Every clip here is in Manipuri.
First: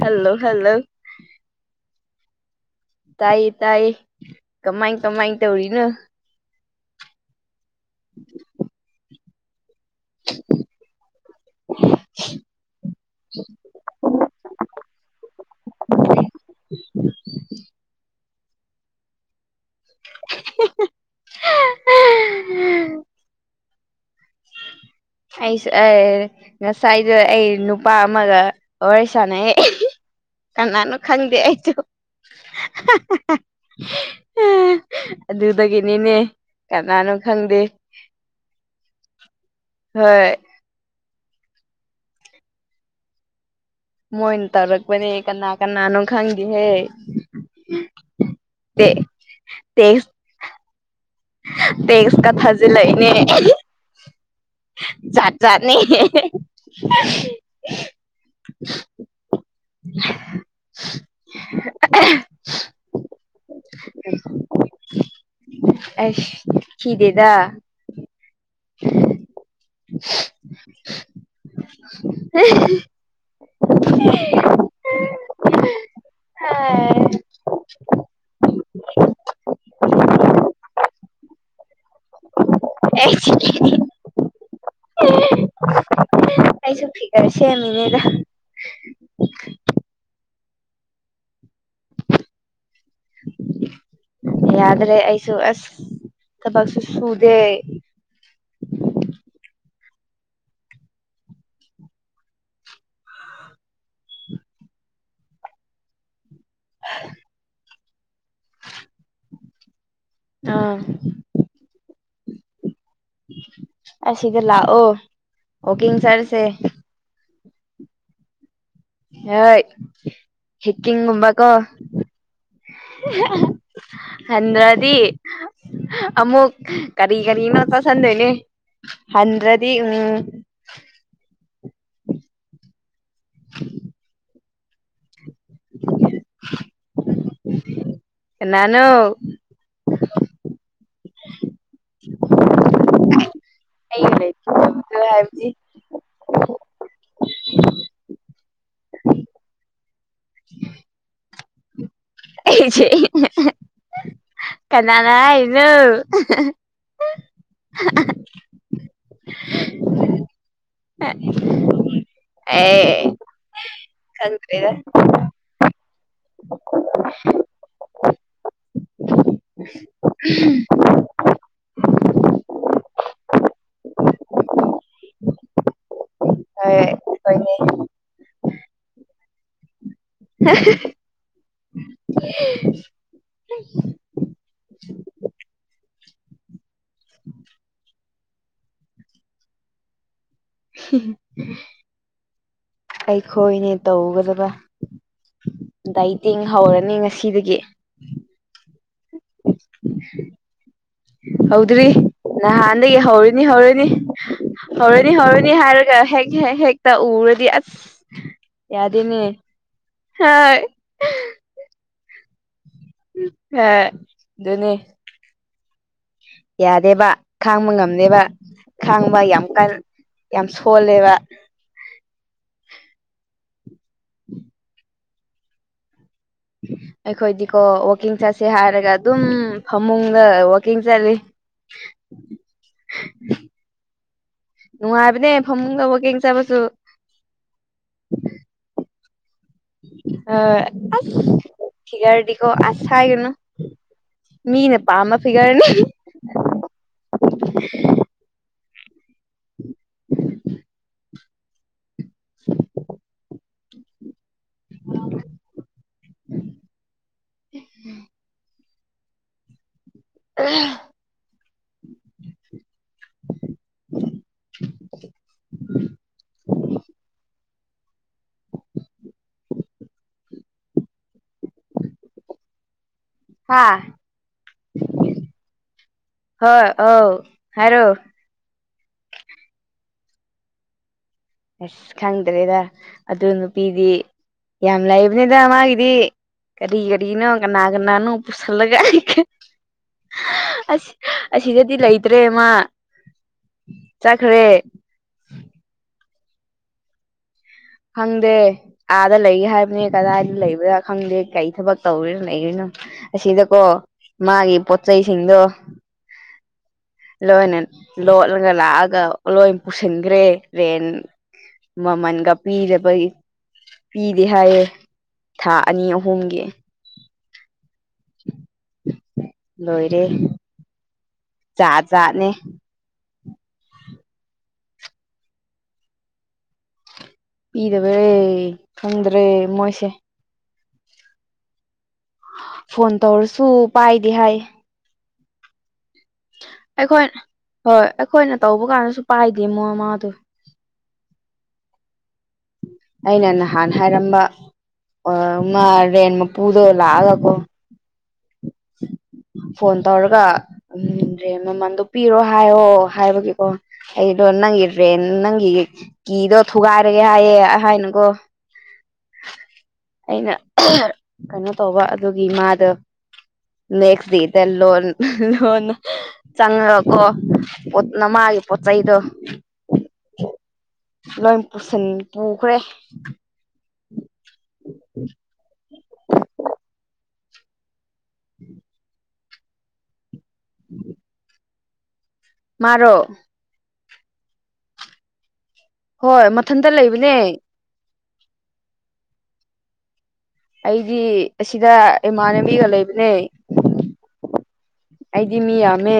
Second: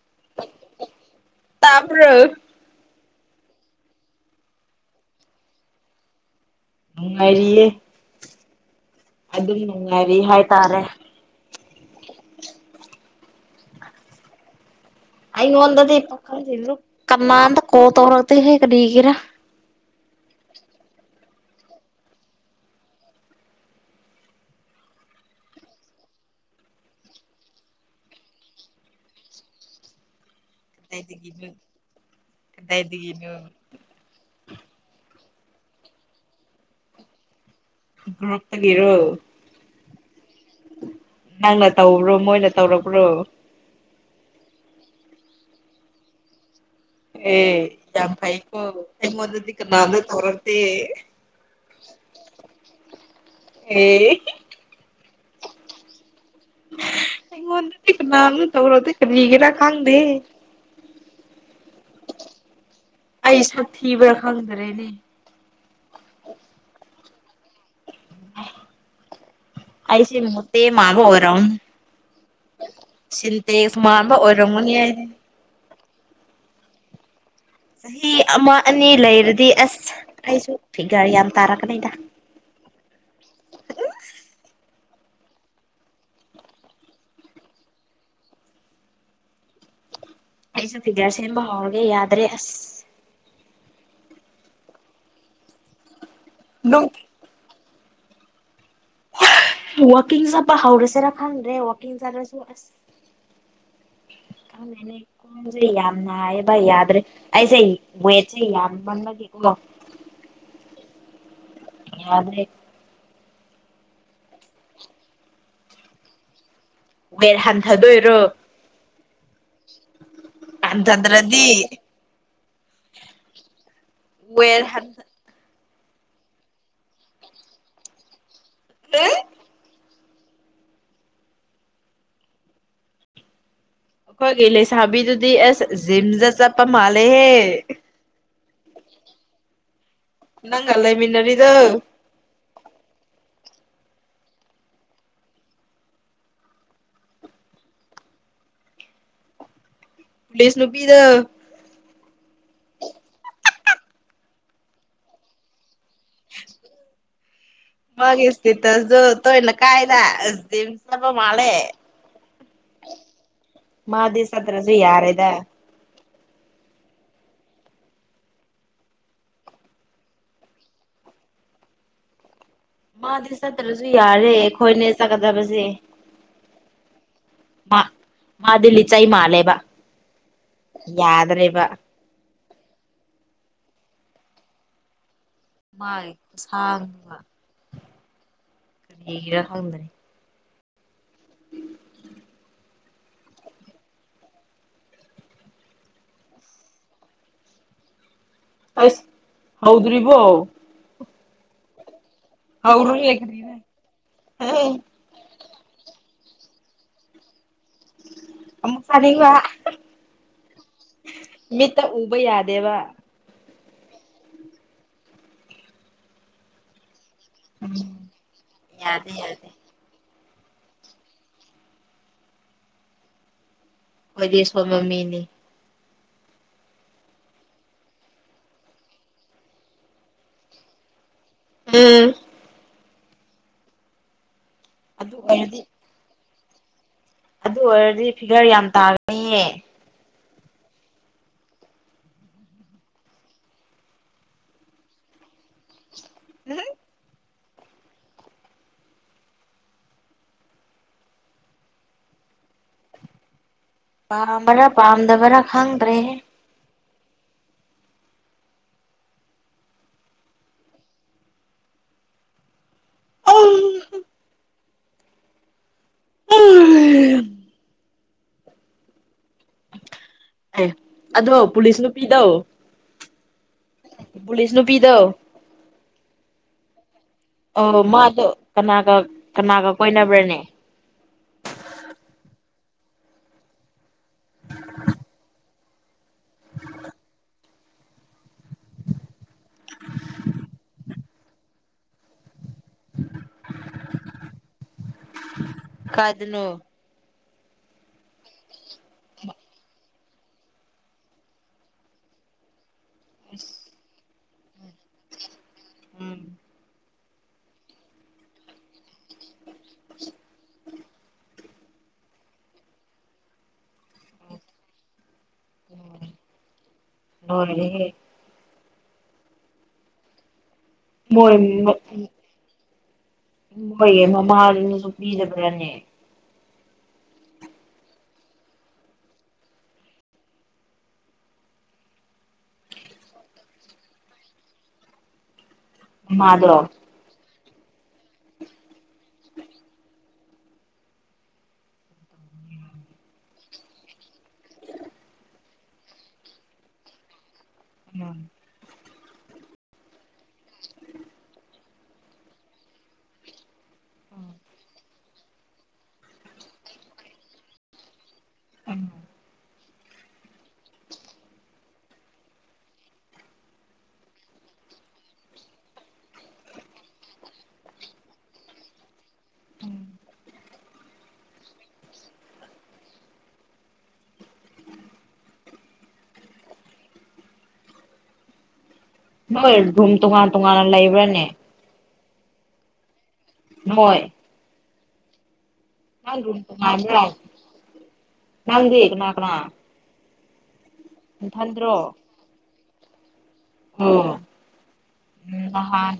ꯍꯜꯂꯣ ꯍꯜꯂꯣ ꯇꯥꯕ꯭ꯔꯣ ꯇꯥꯏꯌꯦ ꯇꯥꯏꯌꯦ ꯀꯃꯥꯏ ꯀꯃꯥꯏ ꯇꯧꯔꯤꯅꯣ ꯅꯨꯡꯉꯥꯏꯔꯤꯌꯦ ꯑꯗꯨꯝ ꯅꯨꯡꯉꯥꯏꯔꯤ ꯍꯥꯏꯇꯥꯔꯦ ꯎ ꯑꯩꯟꯟꯗꯤ ꯄꯗꯤ ꯏꯣ ꯀꯃꯟ ꯀꯣ ꯇꯧꯔꯗꯤ ꯍꯦꯒ ꯅꯒꯔ [unintelligible] [inaudible] ꯑꯩꯁ ꯉꯁꯥꯏꯗ ꯑꯩ ꯅꯨꯄꯥ ꯑꯃꯒ ꯋꯥꯔꯤ ꯁꯥꯟꯅꯩ ꯀꯅꯥꯅꯣ ꯈꯪꯗꯦ ꯀꯗꯥꯏꯗꯒꯤꯅꯣ ꯑꯩꯁꯨ ꯀꯗꯥꯏꯗꯒꯤꯅꯣ ꯑꯗꯨꯗꯒꯤꯅꯤꯅꯦ ꯀꯅꯥꯅꯣ ꯈꯪꯗꯦ ꯔꯒꯦꯔꯣ ꯍꯣꯏ ꯅꯪꯅ ꯇꯧꯕ꯭ꯔꯣ ꯃꯣꯏꯅ ꯇꯧꯔꯕ꯭ꯔꯣ ꯃꯣꯏꯅ ꯇꯧꯔꯛꯄꯅꯦ ꯀꯅꯥ ꯀꯅꯥꯅꯣ ꯈꯪꯒꯦꯍꯦ ꯑꯦ ꯌꯥꯝ ꯐꯥꯏꯀꯣ ꯑꯩ ꯃꯗꯤ ꯀꯅꯥꯅ ꯇꯧꯔꯗꯤ ꯇꯦꯛꯁ ꯀꯊꯥꯖꯤ ꯂꯩꯅꯦ ꯑꯦ ꯆꯠ ꯆꯥꯠꯅꯤ ꯉꯅꯥ ꯇꯧꯔꯣ ꯀꯒꯦꯔ ꯈꯗꯦ [inaudible] ꯑꯩ ꯁꯥꯊꯤꯕ꯭ꯔꯥ ꯈꯪꯗꯔꯦꯅꯦ ꯑꯁ ꯈꯤꯗꯦꯗ ꯑꯩꯁꯦ ꯃꯠꯇ ꯃꯥꯕꯨ ꯑꯣꯏꯔꯨ ꯁꯤꯟꯇꯦꯛ ꯁ ꯃꯥꯟꯕ ꯑꯣꯏꯔꯝꯒꯨꯅꯦ ꯍꯥꯏ ꯍ ꯆꯍꯤ ꯑꯃ ꯑꯅꯤ ꯂꯩꯔꯗꯤ ꯑꯁ ꯑꯩꯁꯨ ꯐꯤꯒꯔ ꯌꯥꯝ ꯇꯥꯔꯛꯀꯅꯤꯗ [inaudible] ꯀꯩꯁꯨ ꯐꯤꯀꯔ ꯁꯦꯝꯃꯤ ꯏꯅꯦꯗ ꯑꯩꯁꯨ ꯐꯤꯒꯔ ꯁꯦꯝꯕ ꯍꯧꯔꯒꯦ ꯌꯥꯗ꯭ꯔꯦ ꯑꯁ ꯌꯥꯗ꯭ꯔꯦ ꯑꯩꯁꯨ ꯑꯁ ꯊꯕꯛꯁꯨ ꯅꯨꯡꯇꯤ ꯁꯨꯗꯦ ꯋꯥꯀꯤꯡ ꯆꯕ ꯍꯧꯎꯔꯁꯦꯔ ꯈꯪ꯭ꯔꯦ ꯋꯥꯀꯤꯡ ꯆꯗ꯭ꯔꯁꯨ ꯑꯁ ꯈꯅꯦ ꯀꯣꯟꯁꯦ ꯌꯥꯝꯅ ꯍꯥꯏꯕ ꯌꯥꯗ꯭ꯔꯦ ꯑꯩꯁꯦ ꯋꯦꯠꯁꯦ ꯌꯥꯝꯃꯟꯕꯒꯤ ꯎ ꯑꯥ ꯌꯥꯗ꯭ꯔꯦ ꯑꯁꯤꯗ ꯂꯥꯛꯑꯣ ꯑꯣꯀꯡ ꯁꯥꯔꯁꯦ ꯕꯦꯠ ꯍꯟꯊꯗꯣꯏꯔꯣ ꯍꯣꯏ ꯍꯟꯊꯗ꯭ꯔꯗꯤ ꯍꯤꯀꯤꯡꯒꯨꯝꯕꯀꯣ ꯋꯦꯠ ꯍꯗ꯭ꯔꯗꯤ ꯍꯟꯊ ꯑꯃꯨꯛ ꯀꯔꯤ ꯀꯔꯤꯅꯣ ꯆꯁꯤꯟꯗꯣꯏꯅꯦ ꯍꯟꯗ꯭ꯔꯗꯤ ꯎꯝ [inaudible] ꯑꯩꯈꯣꯏꯒꯤ ꯂꯩꯁꯥꯕꯤꯗꯨꯗꯤ ꯑꯁ ꯖꯤꯝꯗ ꯆꯠꯄ ꯃꯥꯜꯂꯦꯍꯦ ꯅꯅꯣ [inaudible] ꯅꯪ ꯂꯩ ꯃꯤꯟꯅꯔꯤꯗ ꯂꯩ ꯍꯥꯏꯕ [unintelligible] [inaudible] ꯄꯨꯂꯤꯁ ꯅꯨ ꯄꯗ ꯑꯩꯁꯦ ꯀꯅꯥꯅꯥ ꯏꯅ ꯎ [unintelligible] [inaudible] ꯃꯒꯤ ꯏꯁꯇ ꯇꯁ ꯇꯣ ꯏꯅ ꯀꯥꯏꯗꯁꯄ ꯃꯥꯂꯦ ꯑꯦ ꯃꯥꯗꯤ ꯈꯪꯗ꯭ꯔꯦꯗ ꯁꯗ꯭ꯔꯁꯨ ꯌꯥꯔꯦꯗ [unintelligible] [inaudible] [unintelligible] [inaudible] ꯃꯥꯗꯤ ꯆꯠꯇ꯭ꯔꯁꯨ ꯌꯥꯔꯦ ꯑꯩꯈꯣꯏꯅꯦ ꯆꯠꯀꯗꯕꯁꯦ ꯀ [unintelligible] [inaudible] ꯃꯥꯗꯤꯜꯂꯤ ꯆꯥꯏ ꯃꯥꯂꯦꯕ ꯌꯥꯗ꯭ꯔꯦꯕ [unintelligible] [inaudible] ꯃꯥꯏ ꯁꯥꯡꯕ ꯀꯔ ꯍꯣꯗꯅꯤ [unintelligible] [inaudible] ꯑꯩꯈꯣꯏꯅꯦ ꯇꯧꯒꯗꯕ ꯗꯥꯩꯇꯦꯡ ꯍꯧꯔꯅꯤ ꯉꯁꯤꯗꯒꯤ ꯑꯁ ꯍꯥꯎꯗ꯭ꯔꯤꯔꯤꯕꯣ ꯍꯗ꯭ꯔꯤ ꯅ ꯍꯥꯟꯗꯗꯒꯤ ꯍꯧꯔꯤꯅꯤ ꯀꯔꯤꯔ ꯍꯧꯔꯅꯤ ꯑꯦ ꯍꯧꯔꯅꯤ ꯍꯧꯅꯤ ꯅꯤ ꯍꯥꯏꯔꯒ ꯍꯦꯛ ꯍꯦꯛ ꯍꯦꯛꯇ ꯎꯔꯗꯤ ꯑꯃꯨꯛ ꯌꯥꯗꯅꯤ ꯆꯥꯅꯤꯡꯕ ꯍ [inaudible] ꯃꯤꯠꯇ ꯎꯕ ꯌꯥꯗꯦꯕ ꯍ ꯑꯗꯨꯅꯤ ꯌꯥꯔꯦꯕ ꯈꯥꯡꯕ ꯉꯝꯅꯦꯕ ꯌꯥꯗꯦ ꯈꯥꯡꯕ ꯌꯥꯝ ꯌꯥꯗꯦ ꯀꯜ ꯌꯥꯝ ꯁꯣꯜꯂꯦꯕ ꯑꯣꯏꯣꯏꯗꯤ ꯁ ꯃꯃꯤꯅꯤ ꯑꯩꯈꯣꯏꯗꯤꯀꯣ ꯋꯀꯤꯡ ꯆꯠꯁꯦ ꯍꯥꯏꯔꯒ ꯑꯗꯨꯝ ꯐꯃꯨꯡꯗ ꯋꯀꯤꯡ ꯆꯠꯂꯤ ꯎꯝ ꯑꯗꯨ ꯅꯉꯥꯏꯕꯅꯦ ꯑꯣꯏꯔꯗꯤ ꯐꯝꯃꯨꯡ ꯀꯕ ꯀꯦꯡ ꯆꯕꯁꯨ ꯑꯗꯨ ꯑꯣꯏꯔꯗꯤ ꯐꯤꯒꯔ ꯌꯥꯝ ꯇꯥꯒꯅꯤꯌꯦ ꯑ ꯊꯗꯤꯀꯣ ꯑꯁ ꯍꯥꯏꯥꯏ ꯀꯅꯣ ꯃꯤꯅꯦ ꯄꯥꯝꯃ ꯐꯤꯒꯔꯅꯦ ꯎꯝ [unintelligible] [inaudible] ꯁꯤ [unintelligible] [inaudible] ꯄꯥꯝꯕ꯭ꯔꯥ ꯄꯥꯝꯗꯕꯔꯥ ꯈꯪꯗ꯭ꯔꯦꯍ ꯍ ꯎ [unintelligible] [inaudible] [unintelligible] [inaudible] ꯑꯦ ꯑꯗꯣ ꯄꯨꯂꯤꯁ ꯅꯨꯄꯤꯗ ꯍꯥ ꯄꯨꯂꯤꯁꯅ ꯄꯤꯗꯣ ꯍꯣꯏ ꯑꯧ ꯑꯣ ꯍꯥꯏꯔꯣ ꯃꯥꯗꯣ ꯀꯅꯥꯒ ꯀꯅꯥꯒ ꯀꯣꯏꯅꯕ꯭ꯔꯅꯦ ꯑꯁ ꯈꯪꯗ꯭ꯔꯦꯗ ꯑꯗꯨ ꯅꯨꯄꯤꯗꯤ ꯌꯥꯝ ꯂꯥꯏꯕꯅꯤꯗ ꯃꯥꯒꯤꯗꯤ ꯀꯔꯤ ꯀꯔꯤꯅꯣ ꯅꯥꯒꯅꯥꯅꯨ ꯄꯨꯁꯜꯂꯒꯥꯏ [unintelligible] [inaudible] ꯑꯁ ꯑꯁꯤꯗꯗꯤ ꯂꯩꯇ꯭ꯔꯦꯃ ꯆꯠꯈ꯭ꯔꯦ ꯀꯗꯅ ꯈꯪꯗꯦ ꯑꯥꯗ ꯂꯩꯒ ꯍꯥꯏꯕꯅꯦ ꯀꯗꯥꯏꯗ ꯂꯩꯕ꯭ꯔꯥ ꯈꯪꯗꯦ ꯀꯔꯤ ꯊꯕꯛ ꯇꯧꯔꯤꯅꯣ ꯂꯩꯔꯤꯅꯣ ꯑꯁꯤꯗꯀꯣ ꯃꯥꯒꯤ ꯄꯣ ꯆꯩꯁꯤꯡꯗꯣ ꯂꯣꯏꯅ ꯂꯣꯠꯂꯒ ꯂꯥꯛꯑꯒ ꯂꯣꯏ ꯄꯨꯁꯤꯟꯈ꯭ꯔꯦ ꯔꯦꯟ ꯃꯃꯜꯒ ꯄꯤꯒꯤ ꯄꯤꯗꯦ ꯍꯥꯏꯌꯦꯦ ꯊꯥ ꯑꯅꯤ ꯑꯍꯨꯝꯒꯤ ꯂꯣꯏꯔꯦꯍꯦ ꯂꯣꯏꯔꯦ ꯃꯣꯏꯣꯏ ꯖꯥꯠ ꯖꯥꯠꯅꯦ ꯃꯣꯏꯌꯦ ꯃꯃꯥꯅꯁꯨ ꯄꯤꯗꯕ꯭ꯔꯥꯅꯦ ꯄꯤꯗꯕꯔꯦ ꯈꯪꯗ꯭ꯔꯦ ꯃꯣꯏꯁꯦ ꯐꯣꯟ ꯇꯧꯔꯁꯨ ꯄꯥꯏꯗꯤ ꯍꯥꯏ ꯑꯗꯣ ꯑꯩꯈꯣꯏ ꯍꯣꯏ ꯑꯩꯈꯣꯏꯅ ꯇꯧꯕ ꯀꯥꯟꯗꯁꯨ ꯄꯥꯏꯗꯦ ꯃꯣꯏꯃꯗ ꯑꯩꯅ ꯅꯍꯥꯟ ꯍꯥꯏꯔꯝꯕ ꯃꯔ ꯔꯦꯟ ꯃꯄꯨꯗꯣ ꯂꯥꯛꯑꯒꯀꯣ ꯐꯣꯟ ꯇꯧꯔꯒꯗ꯭ꯔꯦ ꯃꯃꯜꯗꯨ ꯄꯄꯤꯔꯣ ꯍꯥꯏꯌꯣ ꯍꯥꯏꯕꯒꯤꯀꯣ ꯑꯩꯗꯣ ꯅꯪꯒꯤ ꯗ꯭ꯔꯦꯟ ꯅꯪꯒꯤ ꯀꯤꯗꯣ ꯊꯨꯒꯥꯏꯔꯒꯦ ꯍꯥꯏꯌꯦꯦ ꯍꯥꯏꯅꯀꯣ ꯑꯝ ꯑꯩꯅ ꯀꯩꯅꯣ ꯇꯧꯕ ꯑꯗꯨꯒꯤ ꯏ ꯃꯥꯗꯣ ꯅꯦꯛꯁ ꯗ ꯂꯣꯟ ꯂꯣꯟꯣꯟ ꯆꯀꯣ ꯄꯆꯥꯏꯗ ꯂꯣꯏ ꯄꯨꯁꯤꯟ ꯄꯨꯈ꯭ꯔꯦ ꯎꯝ ꯍꯣꯏ ꯨꯝ ꯇꯣꯉꯥꯟ ꯇꯣꯉꯥꯟꯅ ꯂꯩꯕ꯭ꯔꯥꯅꯦ ꯃꯥꯔꯣ ꯅꯣꯏ ꯍꯣꯏ ꯅꯟꯅꯥ ꯃꯊꯟꯇ ꯂꯩꯕꯅꯦ ꯀꯅꯥ ꯑꯩꯗꯤ ꯑꯁꯤꯗ ꯅꯊꯟꯗ꯭ꯔꯣ ꯏꯃꯥꯟꯅꯕꯤꯒ ꯂꯩꯕꯅꯦ ꯑꯩꯗꯤ ꯃꯤ ꯍ ꯎꯝ ꯌꯥꯝꯃꯦ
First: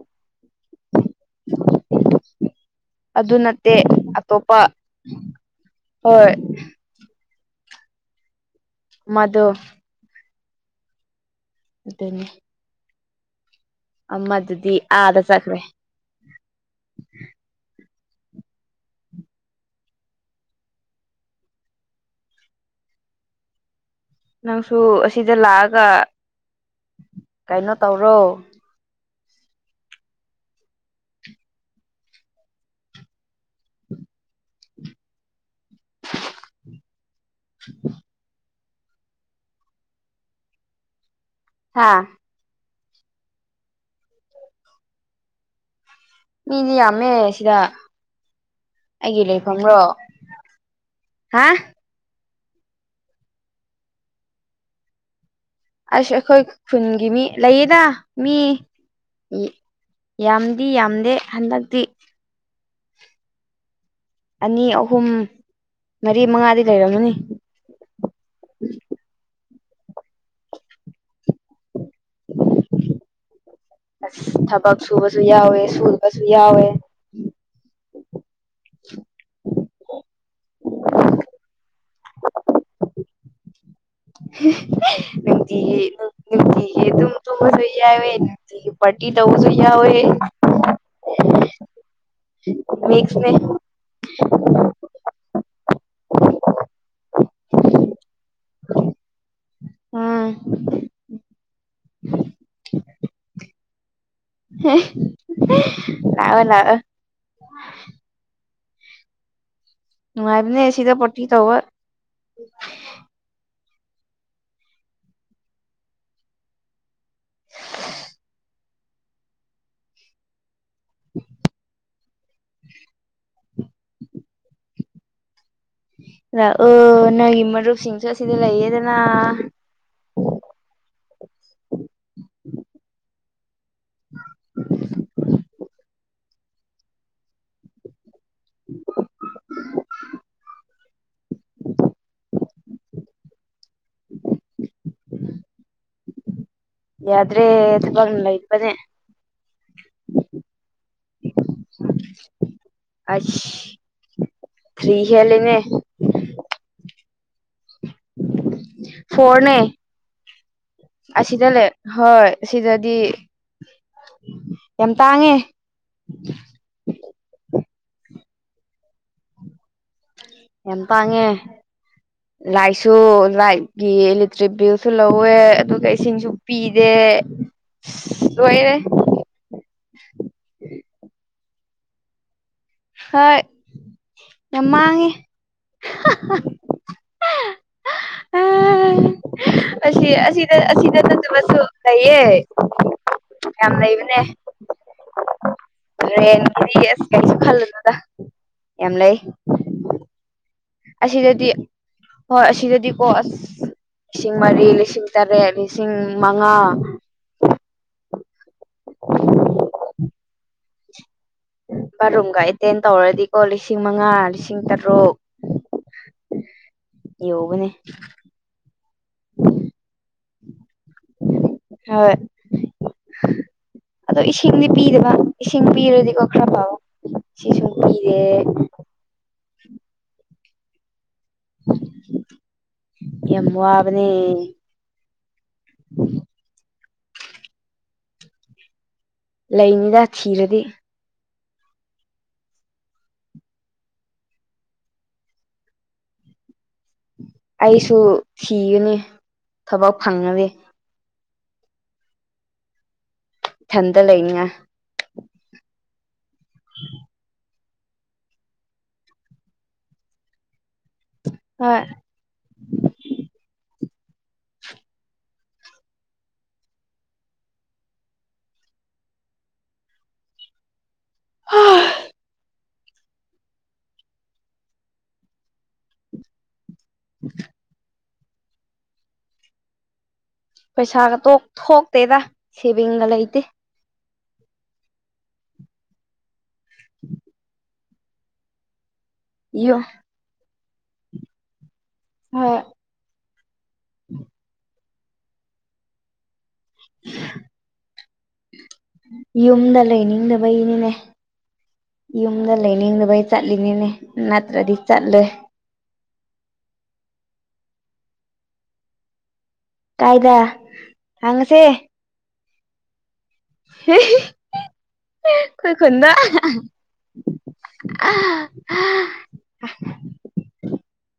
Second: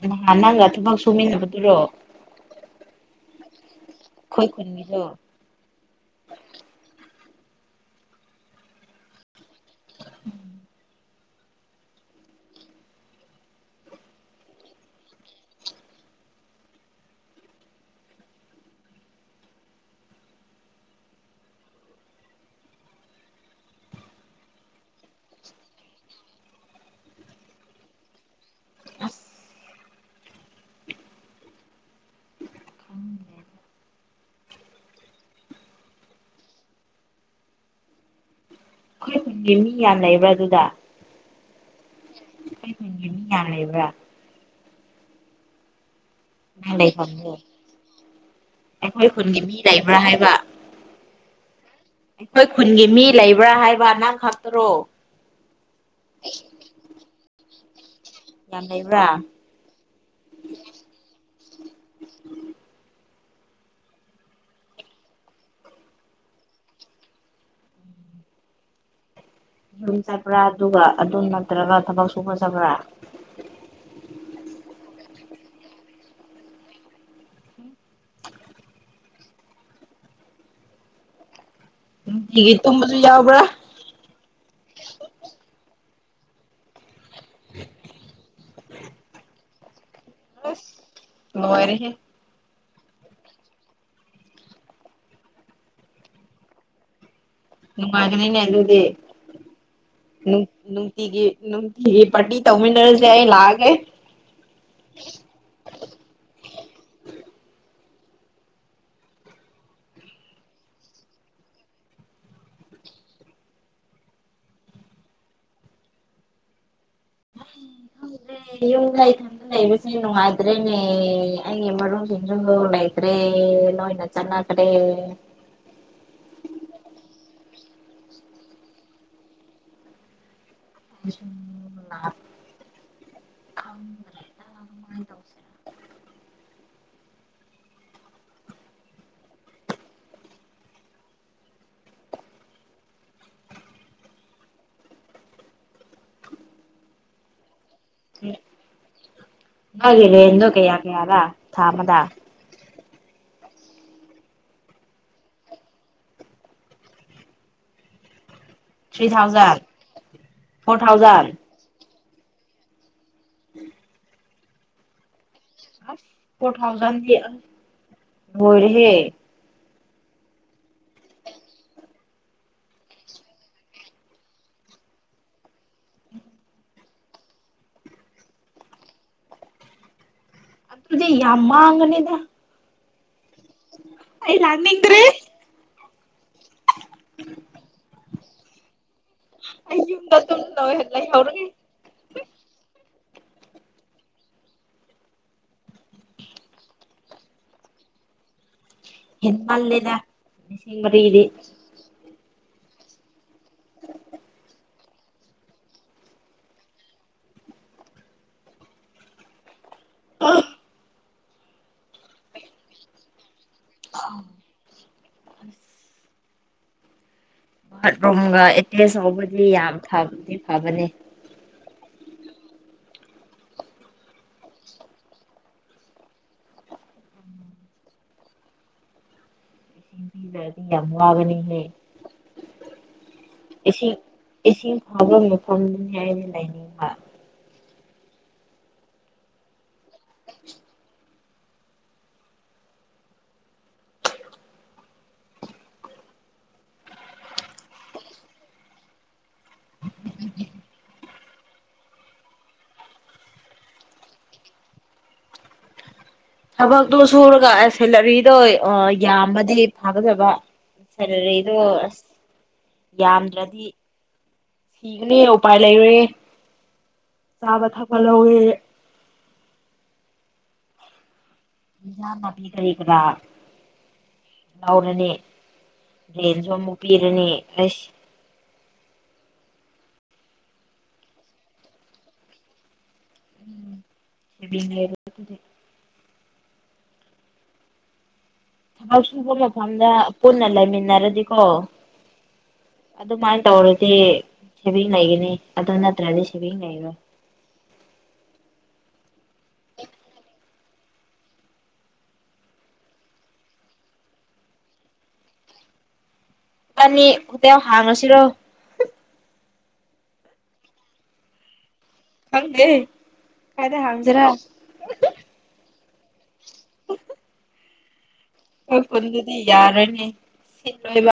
ꯅꯥꯟ ꯅꯥꯟ ꯅꯪꯒ ꯊꯕꯛ ꯁꯨꯃꯤꯟꯅꯕꯗꯨꯔꯣ ꯑꯗꯨ ꯅꯠꯇꯦ ꯑꯩꯈꯣꯏ ꯑꯇꯣꯞꯄ ꯈꯨꯟꯒꯤꯗꯣ ꯍꯣꯏ ꯃꯗꯨ ꯑꯗꯨꯗꯅꯤ ꯃꯗꯨꯗꯤ ꯑꯥꯗ ꯆꯠꯈ꯭ꯔꯦ ꯅꯪꯁꯨ ꯑꯁꯤꯗ ꯂꯥꯛꯑꯒ ꯀꯩꯅꯣ ꯇꯧꯔꯣ ꯑ ꯈꯪꯗꯦ [unintelligible] ꯑꯩꯈꯣꯏꯒꯤ ꯃꯤ ꯌꯥꯝ ꯂꯩꯕ꯭ꯔꯥ ꯑꯗꯨꯗ ꯍꯥꯥ ꯊꯅꯤ ꯌꯥ ꯂꯩꯕ ꯃꯤꯗꯤ ꯅꯪ ꯌꯥꯝꯃꯦ ꯂꯩꯐꯝꯗꯣ ꯁꯤꯗ ꯑꯩꯈꯣꯏ ꯑꯩꯒꯤ ꯈꯨꯟꯒꯤ ꯃꯤ ꯂꯩꯐꯝꯔꯣ ꯂꯩꯕ꯭ꯔꯥ ꯍꯥꯏꯕ ꯍꯥ ꯑꯩꯈꯣꯏ ꯈꯨꯟꯒꯤ ꯃꯤ ꯂꯩꯕ꯭ꯔꯥ ꯍꯥꯏꯕ ꯅꯪ ꯈꯥꯛꯛꯇꯔꯣ ꯑꯁ ꯑꯩꯈꯣꯏ ꯈꯨꯟꯒꯤ ꯃꯤ ꯂꯩꯌꯦꯗ ꯃꯤ ꯌꯥꯝ ꯂꯩꯕ꯭ꯔꯥ ꯌꯥꯝꯗꯤ ꯌꯥꯝꯗꯦ ꯍꯟꯗꯛꯇꯤ ꯑꯅꯤ ꯑꯍꯨꯝ ꯃꯔꯤ ꯃꯉꯥꯗꯤ ꯂꯩꯔꯝꯃꯅꯤ ꯎꯝ ꯌꯨꯝ ꯆꯠꯄ꯭ꯔꯥ ꯑꯗꯨꯒ ꯑꯗꯨꯝ ꯅꯠꯇ꯭ꯔꯒ ꯊꯕꯛ ꯁꯨꯕ ꯆꯠꯕ꯭ꯔꯥ ꯊꯕꯛ ꯁꯨꯕꯁꯨ ꯌꯥꯎꯋꯦ ꯁꯨꯕꯁꯨ ꯌꯥꯎꯋꯦ ꯒꯤ ꯇꯨꯝꯕꯁꯨ ꯌꯥꯎꯕ꯭ꯔꯥ [unintelligible] ꯅꯨꯡꯇꯤꯒꯤꯦ ꯅꯨꯡꯇꯤꯒꯤ ꯑꯗꯨꯝ ꯇꯣꯡꯉꯁꯨ ꯌꯥꯎꯋꯦ ꯅꯨꯡꯇꯤꯒꯤ ꯄꯥꯔꯇꯤ ꯇꯧꯕꯁꯨ ꯌꯥꯎꯋꯦ ꯔꯦ ꯍꯦ ꯃꯁ ꯅꯨꯡꯉꯥꯏꯒꯅꯤꯅꯦ ꯑꯗꯨꯗꯤ ꯎꯝ ꯅꯨꯡꯇꯤꯒꯤ ꯄꯇꯤ ꯇꯧꯃꯤꯗꯔ ꯌꯥꯏ ꯂꯒꯦ ꯂꯑꯣꯣ ꯂꯑꯣꯣ ꯅꯅꯨꯡꯉꯥꯏꯕꯅꯦ ꯁꯤꯗ ꯄꯇꯤ ꯇꯧꯕ ꯌꯨꯝ ꯂꯩ ꯂꯩ ꯈꯗ ꯂꯩꯕꯁꯦ ꯅꯨꯡꯗ ꯃꯦꯅꯦ ꯑꯦ ꯃꯔꯔꯣꯡꯒꯦ ꯥꯏꯇꯔꯤ ꯅꯣ ꯏꯅ ꯆꯅꯥ ꯀꯔ ꯂꯥꯛꯑꯣ ꯅꯪꯒꯤ ꯃꯔꯨꯞꯁꯤꯡꯁꯨ ꯑꯁꯤꯗ ꯂꯩꯌꯦꯗꯅ [unintelligible] ꯈꯗ꯭ꯔꯦ ꯂꯉꯥꯏ ꯇꯧꯁꯤꯦꯔ [unintelligible] ꯌꯥ꯭ꯔꯦ ꯒꯂꯣ ꯀꯌꯥ ꯀꯌꯥꯗ ꯊꯥꯃꯗ ꯑ ꯐꯔꯤ ꯍꯂꯅꯦ ꯊ꯭ꯔꯤ ꯐꯣꯔꯅꯦ ꯊꯥꯎꯖꯟ ꯐꯣꯔ ꯊꯥꯎꯖꯟ ꯑꯁꯤꯗ ꯂꯩ ꯍꯣꯏ ꯁꯤꯗꯗꯤ ꯎꯝ ꯌꯥꯝ ꯇꯥꯡꯉꯦ ꯐꯣꯔ ꯊꯥꯎꯖꯟꯣꯏꯔꯍꯦ ꯑꯦ ꯇꯥꯉꯦ ꯂꯥꯏꯁꯨ ꯂꯥꯏꯠꯒꯤ ꯏꯂꯦꯛꯇ꯭ꯔꯤꯛ ꯕꯤꯜꯁꯨ ꯂꯧꯋꯦ ꯑꯗꯨꯒ ꯏꯁꯤꯡꯁꯨ ꯄꯤꯗꯦ ꯑꯣꯏꯣꯏꯔꯦ ꯑꯗꯨꯗꯤꯦ ꯌꯥꯝ ꯃꯥꯡꯒꯅꯤꯗ ꯍ ꯑꯩ ꯂꯅꯤꯗ꯭ꯔꯔꯤ [unintelligible] ꯑ ꯑꯩ ꯑꯁꯤ ꯌꯨꯝꯗ ꯑꯗꯨꯝ ꯑꯁꯤꯗ ꯑꯁꯤꯗ ꯂꯩꯍꯧꯔꯒꯦ ꯅꯠꯇꯕꯁꯨ ꯂꯩꯌꯦ ꯌꯥꯝ ꯂꯩꯕꯅꯦ ꯔꯦꯟꯅꯤ ꯑꯁ ꯀꯩꯁꯨ ꯈꯜꯂꯅ ꯌꯥꯝ ꯂꯩ ꯍꯦꯟꯃꯜꯂꯦꯗ ꯂꯤꯁꯤꯡ ꯃꯔꯤꯗꯤ ꯑꯁꯤꯗꯗꯤ ꯍꯣꯏ ꯑꯁꯤꯗꯗꯤꯀꯣ ꯑꯁ ꯂꯤꯁꯤꯡ ꯃꯔꯤ ꯂꯤꯁꯤꯡ ꯇꯔꯦꯠ ꯂꯤꯁꯤꯡ ꯃꯉꯥ ꯎ ꯕꯥꯠꯔꯨꯝꯒ ꯑꯦꯇꯦꯟ ꯇꯧꯔꯗꯤꯀꯣ ꯂꯤꯁꯤꯡ ꯃꯉꯥ ꯂꯤꯁꯤꯡ ꯇꯔꯨꯛ ꯌꯒꯅꯦ ꯇꯦꯁ ꯍꯧꯕꯗꯤ ꯌꯥꯝ ꯐꯗꯤ ꯐꯕꯅꯤ ꯍꯣꯏ ꯑꯗꯣ ꯏꯁꯤꯡꯗꯤ ꯄꯤꯗꯕ ꯏꯁꯤꯡ ꯄꯤꯔꯗꯤꯀꯣ ꯈꯔ ꯄꯥꯎ ꯁꯤ ꯁꯨꯝ ꯄꯤꯔꯦ [unintelligible] ꯌꯥꯝꯃꯕꯅꯤ ꯂꯩꯦ ꯌꯥꯝ ꯏꯁꯤꯡ ꯋꯥꯕꯅꯦ ꯏꯁꯤꯡ ꯐꯥꯎꯕ ꯃꯐꯝꯐꯝꯗꯨꯅꯤ ꯍꯥꯏꯅꯤ ꯂꯥꯏꯅꯤꯡꯕ ꯂꯩꯅꯤꯗ ꯊꯤꯔꯗꯤ ꯑꯩꯁꯨ ꯊꯤꯒꯅꯤ ꯊꯕꯛ ꯐꯪꯉꯗꯤꯦ ꯊꯟꯗ ꯂꯩꯉ ꯊꯕꯛꯇꯣ ꯁꯨꯔꯒ ꯁꯦꯂꯔꯤꯗꯣ ꯌꯥꯝꯃꯗꯤ ꯐꯒꯗꯕ ꯁꯦꯂꯔꯤꯗꯣ ꯍꯣꯏ ꯑꯁ ꯌꯥꯝꯗ꯭ꯔꯗꯤ ꯊꯤꯒꯅꯦ ꯎꯄꯥꯏ ꯂꯩꯔꯦ ꯆꯥꯕ ꯊꯄꯂꯧꯋꯦ ꯑꯟꯏꯟꯇꯦꯜꯂꯤꯖꯦꯕꯜ ꯂꯧꯎꯔꯅꯤ ꯔꯦꯟꯁꯨ ꯑꯃꯨꯛ ꯄꯤꯔꯅꯤ ꯑꯁ ꯄꯩꯁꯥꯒ ꯇꯣꯛ ꯊꯣꯛꯇꯦꯗ ꯁꯦꯚꯤꯡꯒ ꯂꯩꯇꯦ ꯑꯟꯏꯟꯇꯦꯜꯂꯤꯖꯦꯕꯜ ꯑꯟꯑꯣꯗꯤꯕꯜ ꯍꯥꯎꯆꯕ ꯌꯨꯝ ꯃꯐꯝꯗ ꯄꯨꯟꯅ ꯂꯩꯃꯤꯟꯅꯔꯗꯤꯀꯣ ꯑꯗꯨꯃꯥꯏꯅ ꯇꯧꯔꯗꯤ ꯁꯦꯚꯤꯡ ꯂꯩꯒꯅꯤ ꯑꯗꯨ ꯅꯠꯇ꯭ꯔꯗꯤ ꯁꯦꯚꯤꯡ ꯂꯩꯔꯣꯏ ꯌꯨꯝꯗ ꯂꯩꯅꯤꯡꯗꯕꯩꯅꯤꯅꯦ ꯌꯨꯝꯗ ꯂꯩꯅꯤꯡꯗꯕꯩ ꯆꯠꯂꯤꯅꯤꯅꯦ ꯅꯠꯇ꯭ꯔꯗꯤ ꯆꯠꯂꯣꯏ ꯀꯅꯤ ꯍꯣꯇꯦꯜ ꯍꯥꯡꯉꯁꯤꯔꯣ ꯀꯥꯏꯗ ꯍꯥꯡꯉꯁꯦ ꯈꯪꯗꯦ ꯀꯥꯏꯗ ꯍꯪꯖꯤꯔꯣ ꯈꯣꯏ ꯈꯨꯟꯗ ꯑꯍꯑꯍ ꯍꯣꯏ ꯈꯨꯟꯗꯨꯗꯤ ꯌꯥꯔꯣꯏꯅꯦ ꯁꯤꯠꯂꯣꯏꯕ